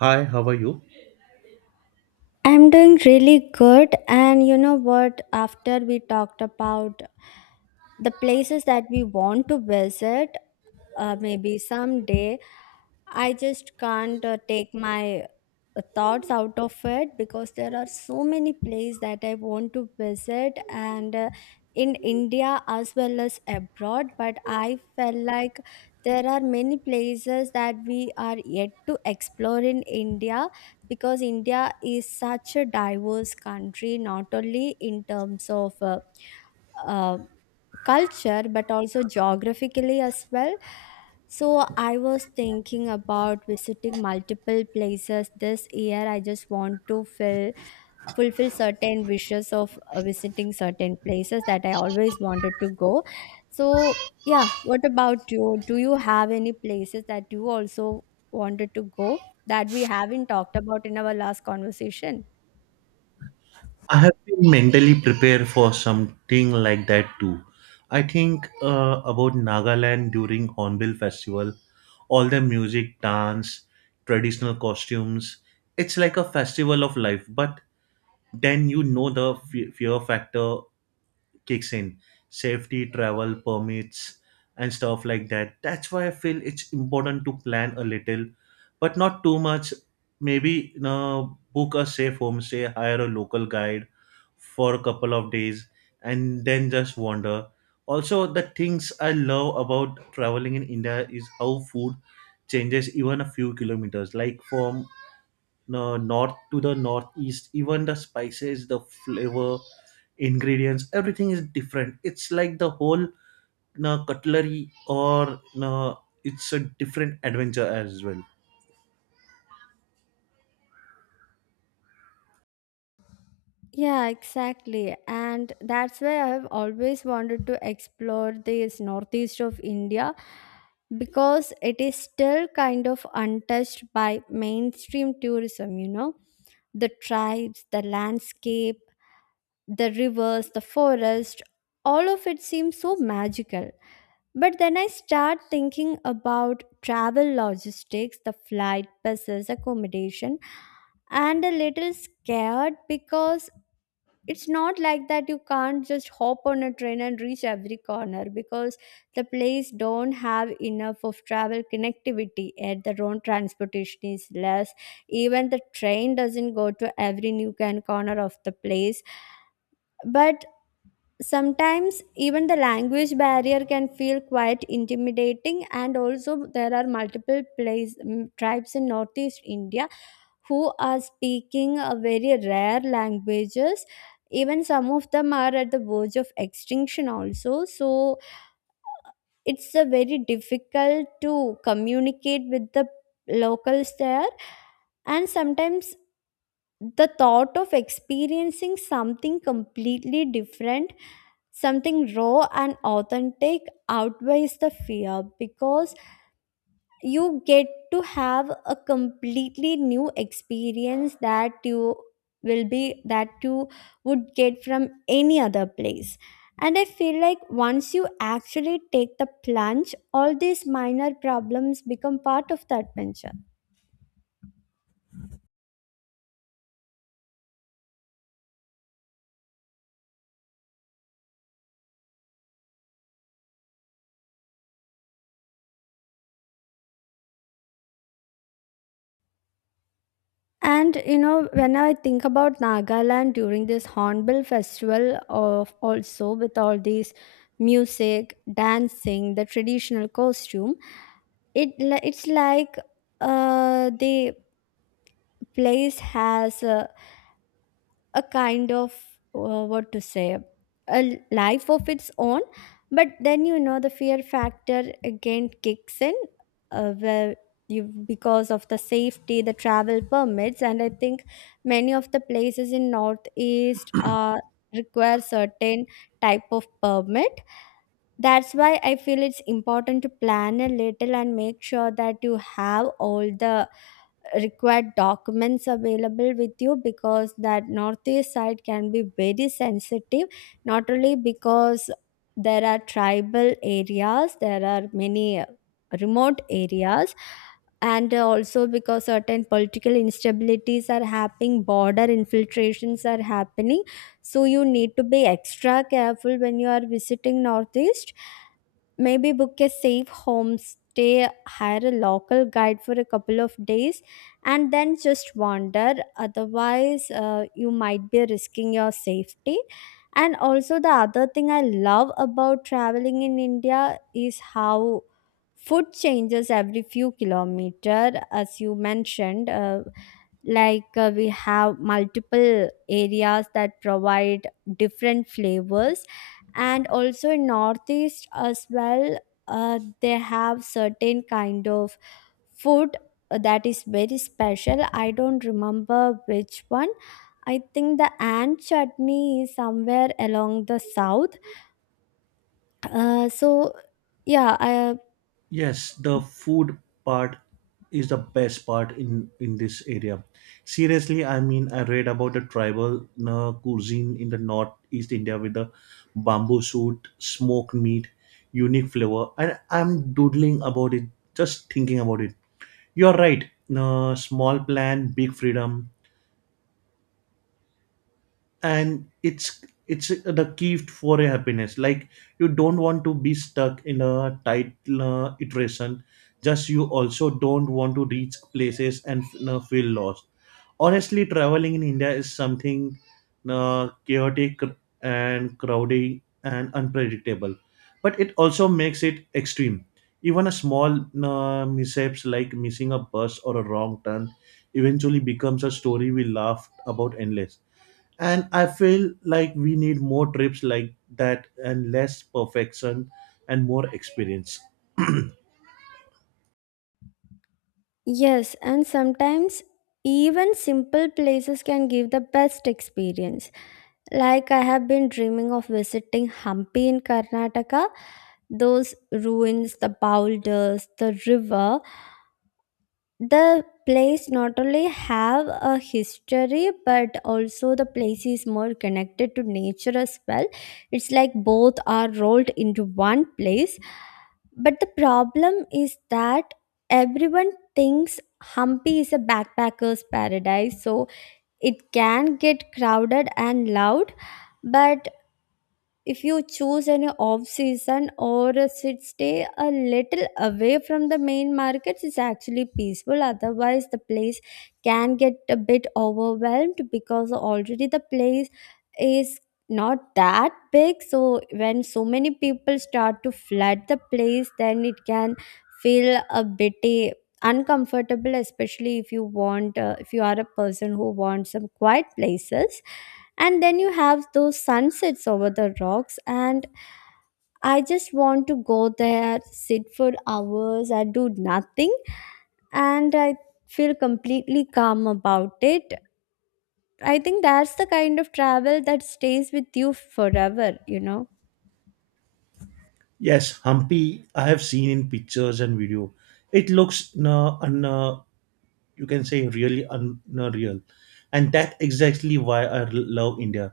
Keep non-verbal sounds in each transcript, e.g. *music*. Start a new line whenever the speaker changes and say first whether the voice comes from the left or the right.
right: Hi, how are you?
left: I'm doing really good. And you know what? After we talked about the places that we want to visit, maybe someday. I just can't take my thoughts out of it because there are so many places that I want to visit and in India as well as abroad. But I felt like there are many places that we are yet to explore in India because India is such a diverse country, not only in terms of uh, culture but also geographically as well. So I was thinking about visiting multiple places this year. I just want to fulfill certain wishes of visiting certain places that I always wanted to go. So yeah, what about you? Do you have any places that you also wanted to go that we haven't talked about in our last conversation?
right: I have been mentally prepared for something like that too. I think about Nagaland during Hornbill Festival, all the music, dance, traditional costumes. It's like a festival of life, but then you know the fear factor kicks in safety travel permits and stuff like that. That's why I feel it's important to plan a little but not too much. Maybe book a safe homestay, hire a local guide for a couple of days and then just wander. Also, the things I love about traveling in India is how food changes even a few kilometers, like from north to the northeast. Even the spices, the flavor, ingredients, everything is different. It's like the whole cutlery or it's a different adventure as well.
left: Yeah, exactly. And that's why I have always wanted to explore this northeast of India because it is still kind of untouched by mainstream tourism. The tribes, the landscape, the rivers, the forest, all of it seems so magical. But then I start thinking about travel logistics, the flight, buses, accommodation, and a little scared because it's not like that you can't just hop on a train and reach every corner because the place don't have enough of travel connectivity and the road transportation is less. Even the train doesn't go to every nook and corner of the place. But sometimes even the language barrier can feel quite intimidating, and also there are multiple tribes in northeast India who are speaking a very rare languages. Even some of them are at the verge of extinction also, so it's a very difficult to communicate with the locals there. And sometimes the thought of experiencing something completely different, something raw and authentic, outweighs the fear because you get to have a completely new experience that you will be that you would get from any other place. And I feel like once you actually take the plunge, all these minor problems become part of the adventure. And you know, when I think about Nagaland during this Hornbill Festival, of also with all these music, dancing, the traditional costume, it's like they place has a kind of what to say, a life of its own. But then the fear factor again kicks in, where you, because of the safety, the travel permits. And I think many of the places in northeast are require certain type of permit. That's why I feel it's important to plan a little and make sure that you have all the required documents available with you, because that northeast side can be very sensitive, not only because there are tribal areas, there are many remote areas, and also because certain political instabilities are happening, border infiltrations are happening. So you need to be extra careful when you are visiting northeast. Maybe book a safe homestay, hire a local guide for a couple of days, and then just wander, otherwise you might be risking your safety. And also the other thing I love about traveling in India is how food changes every few kilometer, as you mentioned. Like, we have multiple areas that provide different flavors. And also in northeast as well, they have certain kind of food that is very special. I don't remember which one. I think the ant chutney is somewhere along the south. So yeah, I,
right: Yes, the food part is the best part in this area, seriously. I mean, I read about the tribal cuisine in the northeast India with the bamboo suit, smoked meat, unique flavor, and I'm doodling about it, just thinking about it. You're right, small plan, big freedom, and it's the key for a happiness. Like, you don't want to be stuck in a tight iteration, just you also don't want to reach places and feel lost. Honestly, traveling in India is something chaotic and crowded and unpredictable, but it also makes it extreme. Even a small mishaps like missing a bus or a wrong turn eventually becomes a story we laugh about endless. And I feel like we need more trips like that and less perfection and more experience. *clears throat*
left: yes, and sometimes even simple places can give the best experience. Like I have been dreaming of visiting Hampi in Karnataka, those ruins, the boulders, the river. The place not only have a history but also the place is more connected to nature as well. It's like both are rolled into one place. But the problem is that everyone thinks Hampi is a backpacker's paradise, so it can get crowded and loud. But if you choose an off season or a sit, stay a little away from the main markets, it's actually peaceful. Otherwise the place can get a bit overwhelmed because already the place is not that big. So when so many people start to flood the place, then it can feel a bit uncomfortable, especially if you are a person who wants some quiet places. And then you have those sunsets over the rocks, and I just want to go there, sit for hours, I do nothing, and I feel completely calm about it. I think that's the kind of travel that stays with you forever you know
right: Yes, Hampi I have seen in pictures and video. It looks you can say really unreal. And that exactly why I love India.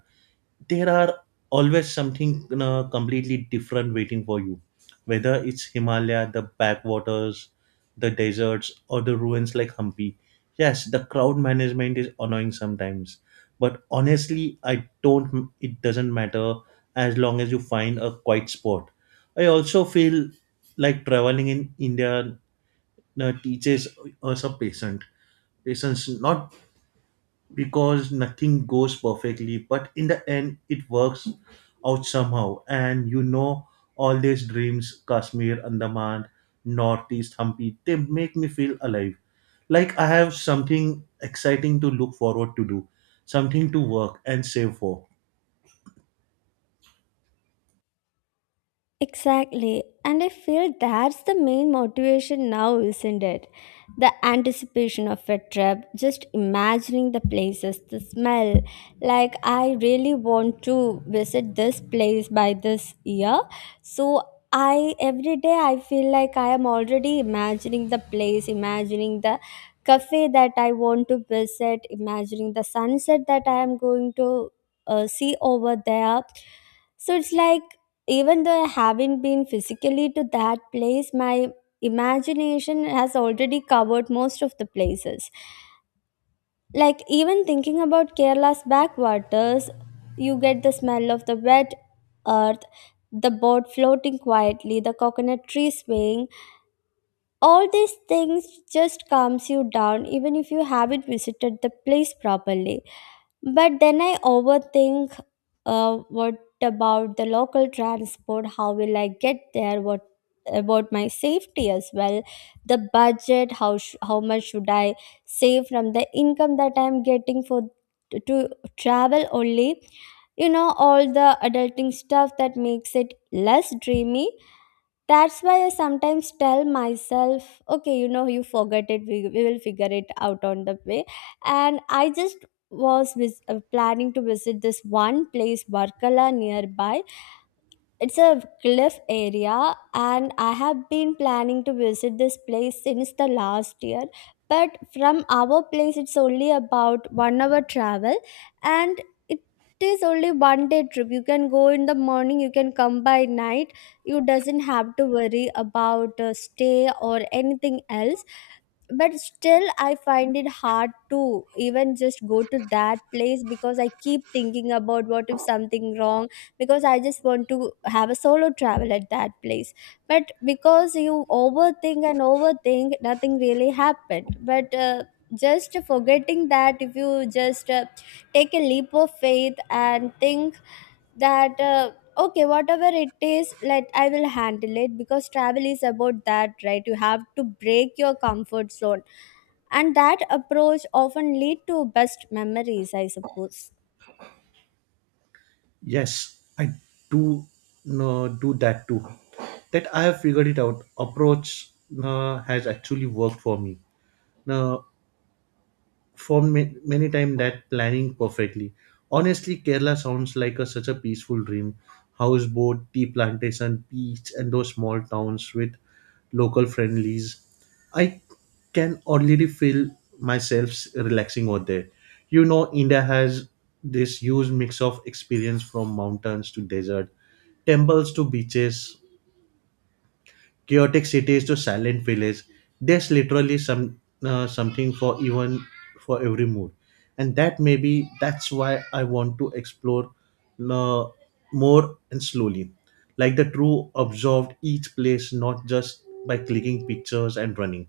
right: There are always something completely different waiting for you, whether it's Himalaya, the backwaters, the deserts, or the ruins like Hampi. Yes, the crowd management is annoying sometimes, but honestly I don't it doesn't matter as long as you find a quiet spot. I also feel like traveling in India teaches us a patience. Patience, not because nothing goes perfectly, but in the end it works out somehow. And you know, all these dreams, Kashmir, Andaman, northeast, Hampi, they make me feel alive, like I have something exciting to look forward to do, something to work and save for.
left: Exactly. And I feel that's the main motivation now, isn't it? The anticipation of a trip, just imagining the places, the smell. Like, I really want to visit this place by this year. So, I every day I feel like I am already imagining the place, imagining the cafe that I want to visit, imagining the sunset that I am going to see over there. So it's like, even though I haven't been physically to that place, my imagination has already covered most of the places. Like, even thinking about Kerala's backwaters, you get the smell of the wet earth, the boat floating quietly, the coconut tree swaying. All these things just calms you down, even if you haven't visited the place properly. But then I overthink, what about the local transport? How will I get there? What about my safety as well? The budget? How much should I save from the income that I'm getting for to travel only? You know all the adulting stuff that makes it less dreamy. That's why I sometimes tell myself, okay, you forget it, we will figure it out on the way. And I just was planning to visit this one place, Barkala, nearby. It's a cliff area, and I have been planning to visit this place since the last year, but from our place it's only about 1 hour travel, and it is only 1 day trip. You can go in the morning, you can come by night, you doesn't have to worry about stay or anything else. But still I find it hard to even just go to that place because I keep thinking about what if something wrong, because I just want to have a solo travel at that place. But because you overthink and overthink, nothing really happened. But just forgetting that if you just take a leap of faith and think that okay, whatever it is, let I will handle it, because travel is about that, right? You have to break your comfort zone, and that approach often lead to best memories, I suppose.
right: Yes, I do no do that too, that I have figured it out approach has actually worked for me now for many time, that planning perfectly. Honestly, Kerala sounds like such a peaceful dream. Houseboat, tea plantation, beach, and those small towns with local friendlies. I can already feel myself relaxing over there. You know, India has this huge mix of experience, from mountains to desert, temples to beaches, chaotic cities to silent villages. There's literally some something for even for every mood. And that, maybe that's why I want to explore uh, more and slowly, like the true observed each place, not just by clicking pictures and running.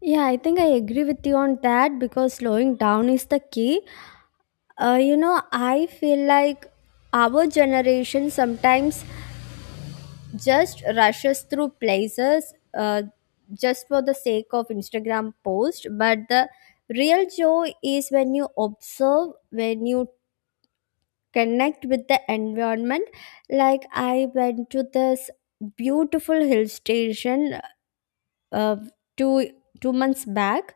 left: Yeah, I think I agree with you on that, because slowing down is the key. I feel like our generation sometimes just rushes through places, just for the sake of Instagram post, but the real joy is when you observe, when you connect with the environment. Like I went to this beautiful hill station uh, two two months back,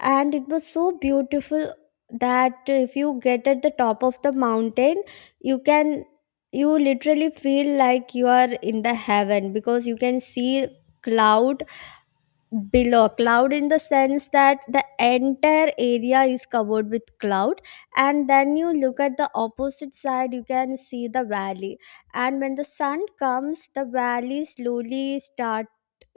left: and it was so beautiful that if you get at the top of the mountain, you can you literally feel like you are in the heaven, because you can see cloud below cloud, in the sense that the entire area is covered with cloud. And then you look at the opposite side, you can see the valley. And when the sun comes, the valley slowly start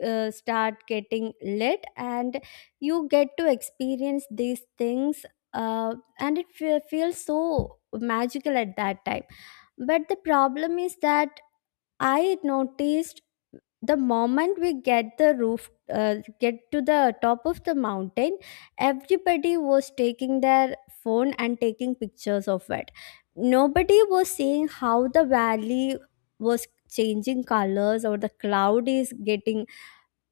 left: uh, start getting lit, and you get to experience these things. And feels so magical at that time. But the problem is that I noticed the moment we get to the top of the mountain, everybody was taking their phone and taking pictures of it. Nobody was seeing how the valley was changing colors, or the cloud is getting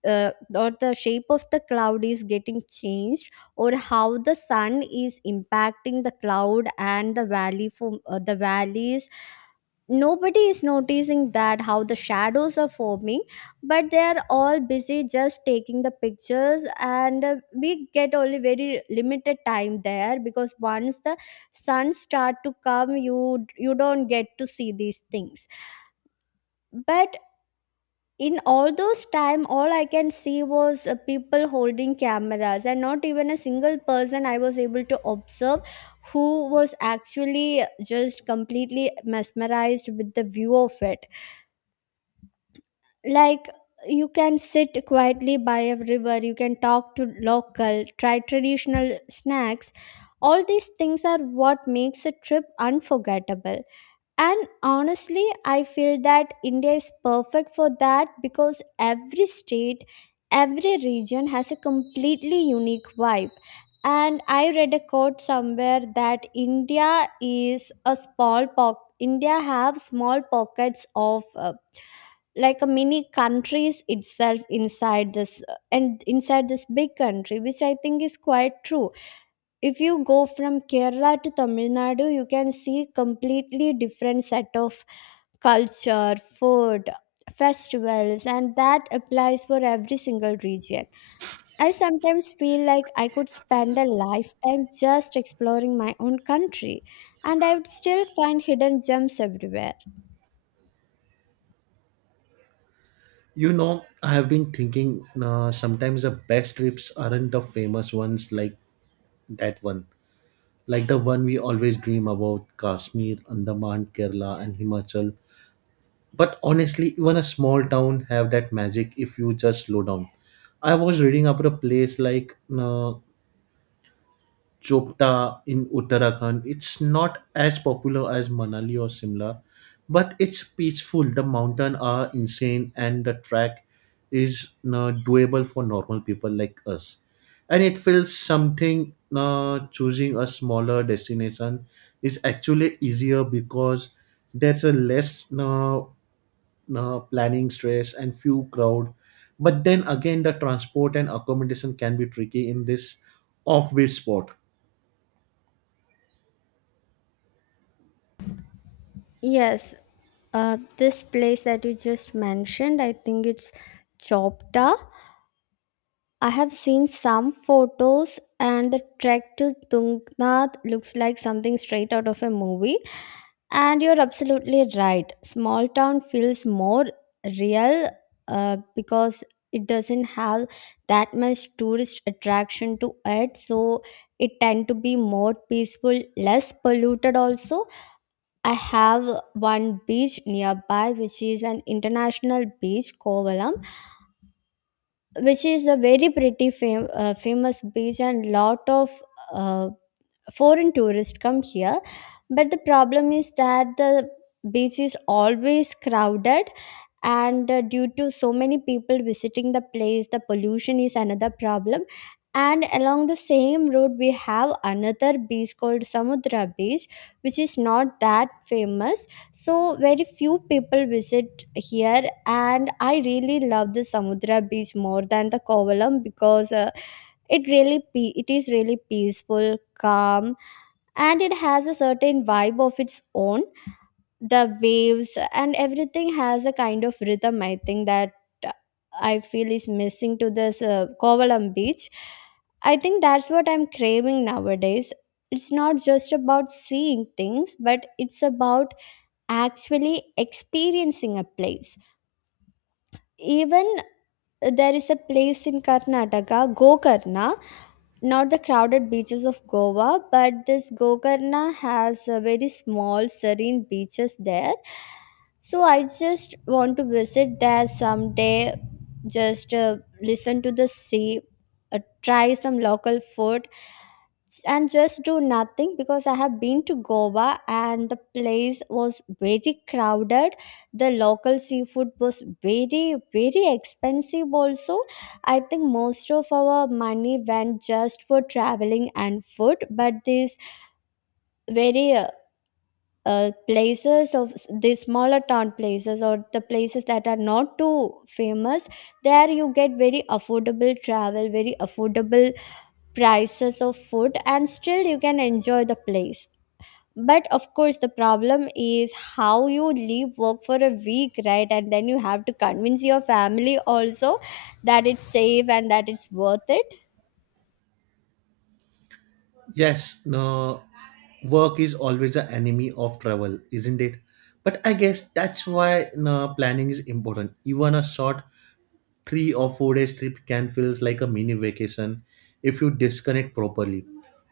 left: or the shape of the cloud is getting changed, or how the sun is impacting the cloud and the valley from, the valleys. Nobody is noticing that how the shadows are forming, but they are all busy just taking the pictures. And we get only very limited time there, because once the sun start to come, you don't get to see these things. But in all those time, all I can see was people holding cameras, and not even a single person I was able to observe who was actually just completely mesmerized with the view of it. Like, you can sit quietly by a river, you can talk to local, try traditional snacks. All these things are what makes a trip unforgettable. And honestly, I feel that India is perfect for that, because every state, every region has a completely unique vibe. And I read a quote somewhere that India is a small poc India have small pockets of, like a mini countries itself inside this and inside this big country, which I think is quite true. If you go from Kerala to Tamil Nadu, you can see completely different set of culture, food, festivals, and that applies for every single region. I sometimes feel like I could spend a lifetime just exploring my own country, and I would still find hidden gems everywhere.
right: You know, I have been thinking, sometimes the best trips aren't the famous ones, like that one, like the one we always dream about, Kashmir, Andaman, Kerala, and Himachal. But honestly, even a small town have that magic if you just slow down. I was reading about a place like uh, Chopta in Uttarakhand. It's not as popular as Manali or Simla, but it's peaceful, the mountains are insane, and the track is doable for normal people like us. And it feels something, choosing a smaller destination is actually easier because there's a less planning stress and few crowd. But then again, the transport and accommodation can be tricky in this offbeat spot.
left: Yes, this place that you just mentioned, I think it's Chopta. I have seen some photos, and the trek to Tungnath looks like something straight out of a movie. And you're absolutely right. Small town feels more real, because it doesn't have that much tourist attraction to it. So it tend to be more peaceful, less polluted also. I have one beach nearby, which is an international beach, Kovalam, which is a very pretty famous beach, and lot of uh, foreign tourists come here. But the problem is that the beach is always crowded, and due to so many people visiting the place, the pollution is another problem. And along the same road, we have another beach called Samudra Beach, which is not that famous, so very few people visit here. And I really love the Samudra Beach more than the Kovalam, because it it is really peaceful, calm, and it has a certain vibe of its own. The waves and everything has a kind of rhythm, I think, that uh, I feel is missing to this Kovalam beach. I think that's what I'm craving nowadays. It's not just about seeing things, but it's about actually experiencing a place. Even there is a place in Karnataka, Gokarna, not the crowded beaches of Goa, but this Gokarna has a very small serene beaches there. So I just want to visit there someday, just listen to the sea, try some local food, and just do nothing, because I have been to Goa and the place was very crowded. The local seafood was very, very expensive, also. I think most of our money went just for traveling and food, but this very places of the smaller town places or the places that are not too famous, there you get very affordable travel, very affordable prices of food, and still you can enjoy the place. But of course the problem is how you leave work for a week, right? And then you have to convince your family also that it's safe and that it's worth it.
right: Yes, no, work is always the enemy of travel, isn't it? But I guess that's why no planning is important. Even a short 3 or 4 days trip can feels like a mini vacation if you disconnect properly.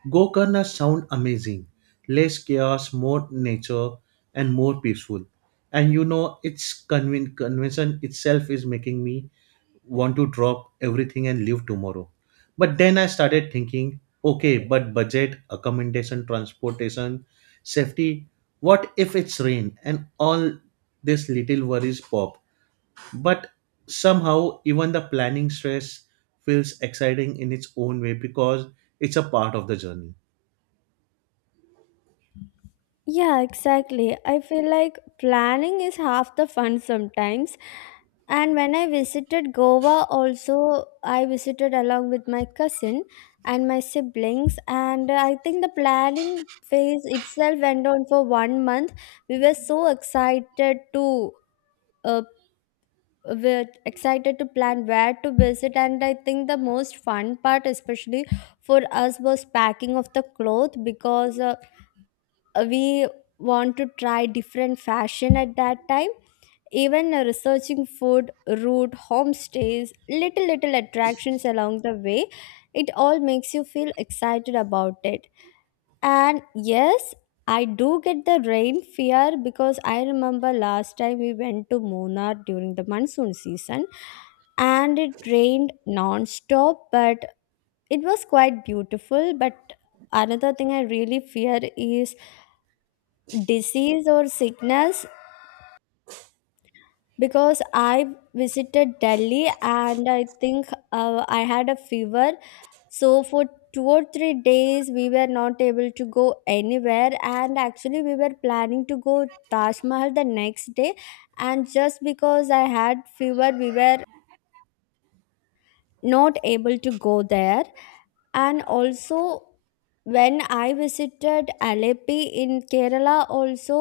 right: Gokarna sound amazing. Less chaos, more nature, and more peaceful. And you know, its convention itself is making me want to drop everything and leave tomorrow. But then I started thinking, okay, but budget, accommodation, transportation, safety. What if it's rain and all these little worries pop? But somehow even the planning stress feels exciting in its own way because it's a part of the journey.
left: Yeah, exactly. I feel like planning is half the fun sometimes. And when I visited Goa, also, I visited along with my cousin and my siblings. And I think the planning phase itself went on for 1 month. We were so excited to. Uh, we're excited to plan where to visit. And I think the most fun part, especially for us, was packing of the cloth, because we want to try different fashion at that time. Even researching food, route, homestays, little little attractions along the way, it all makes you feel excited about it. And yes, I do get the rain fear, because I remember last time we went to Munnar during the monsoon season and it rained non-stop. But it was quite beautiful. But another thing I really fear is disease or sickness, because I visited Delhi and I think I had a fever. So for 2 or 3 days, we were not able to go anywhere. And actually, we were planning to go Taj Mahal the next day. And just because I had fever, we were not able to go there. And also when I visited Alleppey in Kerala also,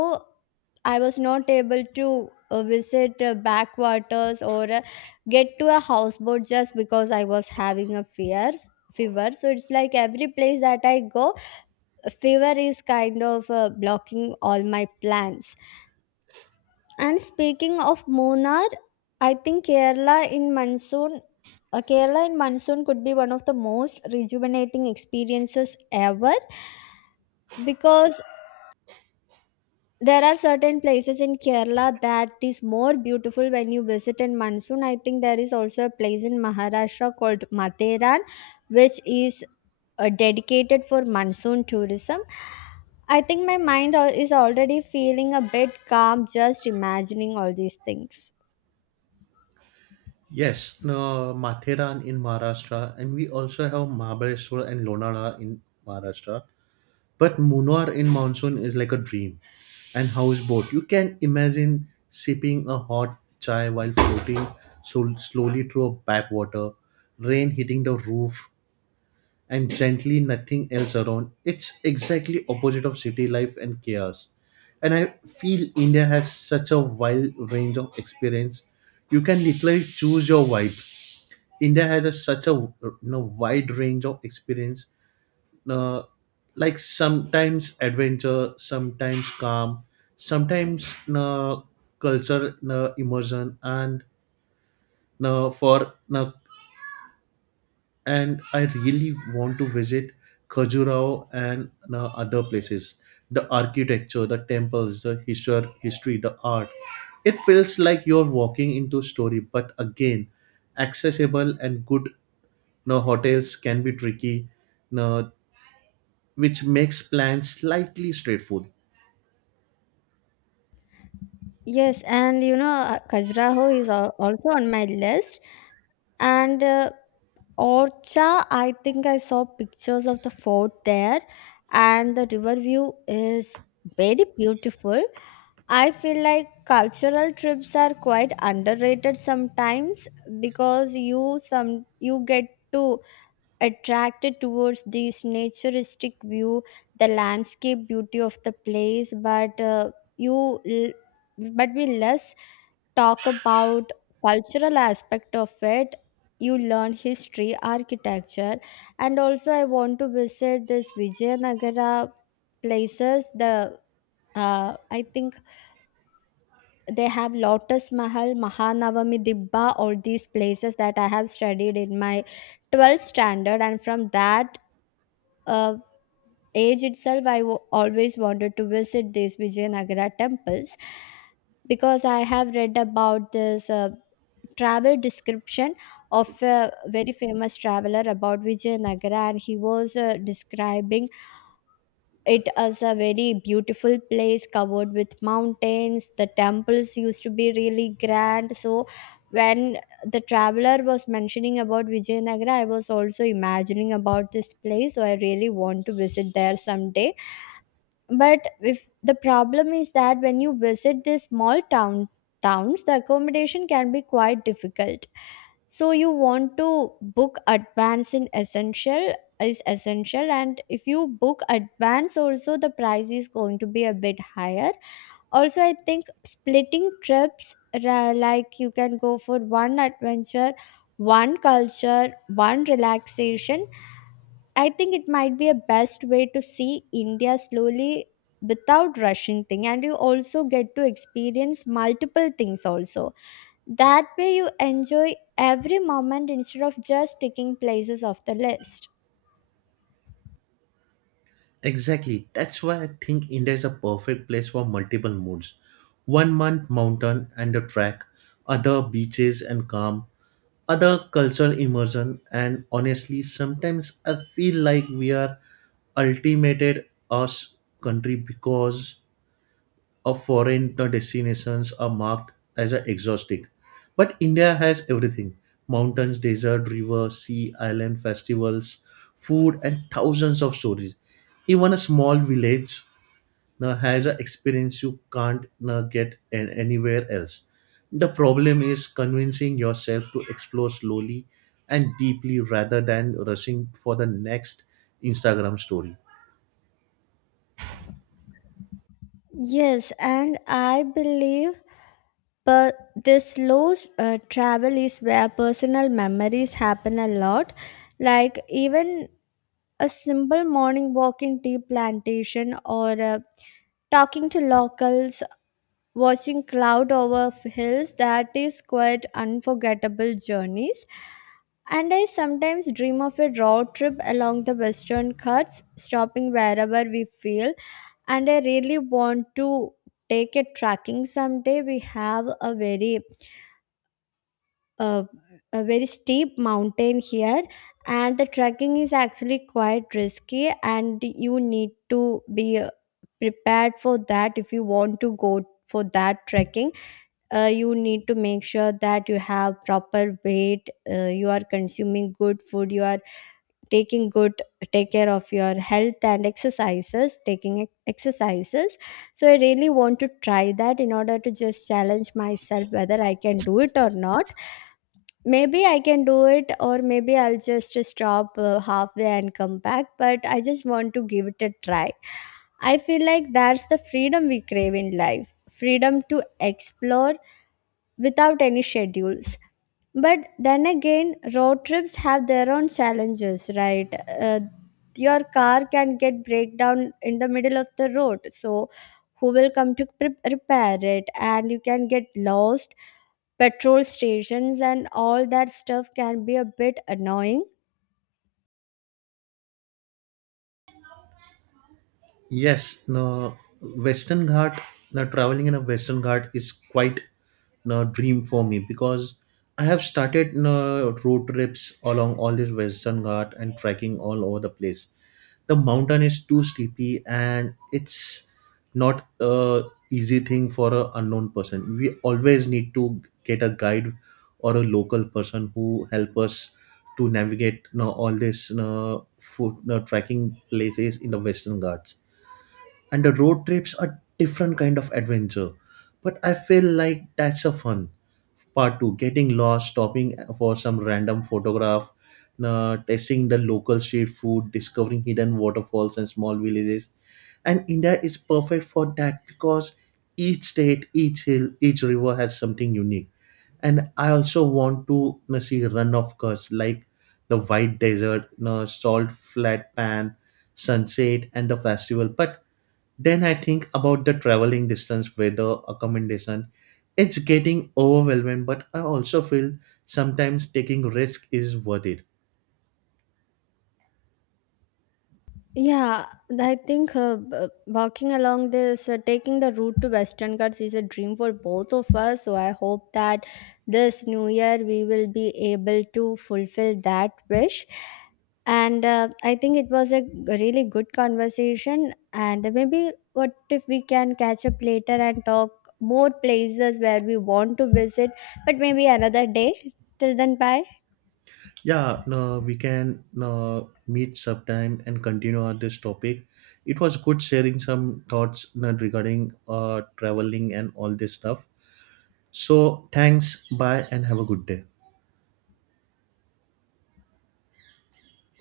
left: I was not able to visit backwaters or get to a houseboat just because I was having a fears fever. So it's like every place that I go, fever is kind of blocking all my plans. And speaking of Munnar, I think Kerala in monsoon could be one of the most rejuvenating experiences ever, because there are certain places in Kerala that is more beautiful when you visit in monsoon. I think there is also a place in Maharashtra called Matheran, which is dedicated for monsoon tourism. I think my mind is already feeling a bit calm just imagining all these things.
right: Yes, no, Matheran in Maharashtra, and we also have Mahabaleshwar and Lonara in Maharashtra. But Munnar in monsoon is like a dream. And houseboat, you can imagine sipping a hot chai while floating so slowly through a backwater, rain hitting the roof and gently, nothing else around. It's exactly opposite of city life and chaos. And I feel India has such a wide range of experience. You can literally choose your vibe. India has such a wide range of experience. Uh, like sometimes adventure, sometimes calm, sometimes culture immersion, and for and I really want to visit Khajuraho and other places. The architecture, the temples, the history, the art. It feels like you're walking into a story. But again, accessible and good, no hotels can be tricky, no, which makes plans slightly straightforward.
left: Yes, and you know, Khajuraho is also on my list. And Orcha, I think I saw pictures of the fort there, and the river view is very beautiful. I feel like cultural trips are quite underrated sometimes, because you get to attracted towards this naturistic view, the landscape beauty of the place, but you l- but we less talk about cultural aspect of it. You learn history, architecture. And also I want to visit this Vijayanagara places. The I think they have Lotus Mahal, Mahanavami Dibba, all these places that I have studied in my 12th standard. And from that uh, age itself, I always wanted to visit these Vijayanagara temples, because I have read about this travel description of a very famous traveler about Vijayanagara, and he was describing it as a very beautiful place covered with mountains. The temples used to be really grand. So, when the traveler was mentioning about Vijayanagara, I was also imagining about this place. So, I really want to visit there someday. But if the problem is that when you visit these small town towns, the accommodation can be quite difficult, so you want to book advance in essential is essential. And if you book advance also, the price is going to be a bit higher. Also, I think splitting trips, like you can go for one adventure, one culture, one relaxation. I think it might be a best way to see India slowly without rushing thing, and you also get to experience multiple things also. That way you enjoy every moment instead of just ticking places off the list.
right: Exactly. That's why I think India is a perfect place for multiple moods. 1 month mountain and a track, other beaches and calm, other cultural immersion. And honestly, sometimes I feel like we are ultimated us country because of foreign destinations are marked as a exotic. But India has everything: mountains, desert, river, sea, island, festivals, food, and thousands of stories. Even a small village now has an experience you can't now get anywhere else. The problem is convincing yourself to explore slowly and deeply rather than rushing for the next Instagram story.
left: Yes, and I believe but this slow travel is where personal memories happen a lot. Like even a simple morning walk in tea plantation or talking to locals, watching cloud over hills, that is quite unforgettable journeys. And I sometimes dream of a road trip along the Western Ghats, stopping wherever we feel. And I really want to take a trekking someday. We have uh, a very steep mountain here, and the trekking is actually quite risky, and you need to be prepared for that. If you want to go for that trekking, you need to make sure that you have proper weight, you are consuming good food, you are taking good take care of your health and exercises, exercises. So I really want to try that in order to just challenge myself whether I can do it or not. Maybe I can do it, or maybe I'll just stop halfway and come back, but I just want to give it a try. I feel like that's the freedom we crave in life, freedom to explore without any schedules. But then again, road trips have their own challenges, right? Uh, your car can get breakdown in the middle of the road, so who will come to repair it? And you can get lost. Petrol stations and all that stuff can be a bit annoying.
right: Yes, no, Western Ghat, no, traveling in a Western Ghat is quite no dream for me because I have started no, road trips along all this Western Ghat and trekking all over the place. The mountain is too sleepy and it's not a easy thing for a unknown person. We always need to get a guide or a local person who help us to navigate no all this no, food, no, trekking places in the Western Ghats. And the road trips are different kind of adventure, but I feel like that's a fun part too. Getting lost, stopping for some random photograph, testing the local street food, discovering hidden waterfalls and small villages. And India is perfect for that because each state, each hill, each river has something unique. And I also want to, you know, see Run of Course, like the white desert, you know, salt flat pan, sunset, and the festival. But then I think about the traveling distance, weather, accommodation. It's getting overwhelming, but I also feel sometimes taking risk is worth it.
left: Yeah, I think walking along this, taking the route to Western Ghats is a dream for both of us. So I hope that this new year we will be able to fulfill that wish. And I think it was a really good conversation. And maybe what if we can catch up later and talk more places where we want to visit, but maybe another day. Till then, bye.
right: Yeah, no, we can no, meet sometime and continue on this topic. It was good sharing some thoughts no, regarding traveling and all this stuff. So thanks, bye, and have a good day.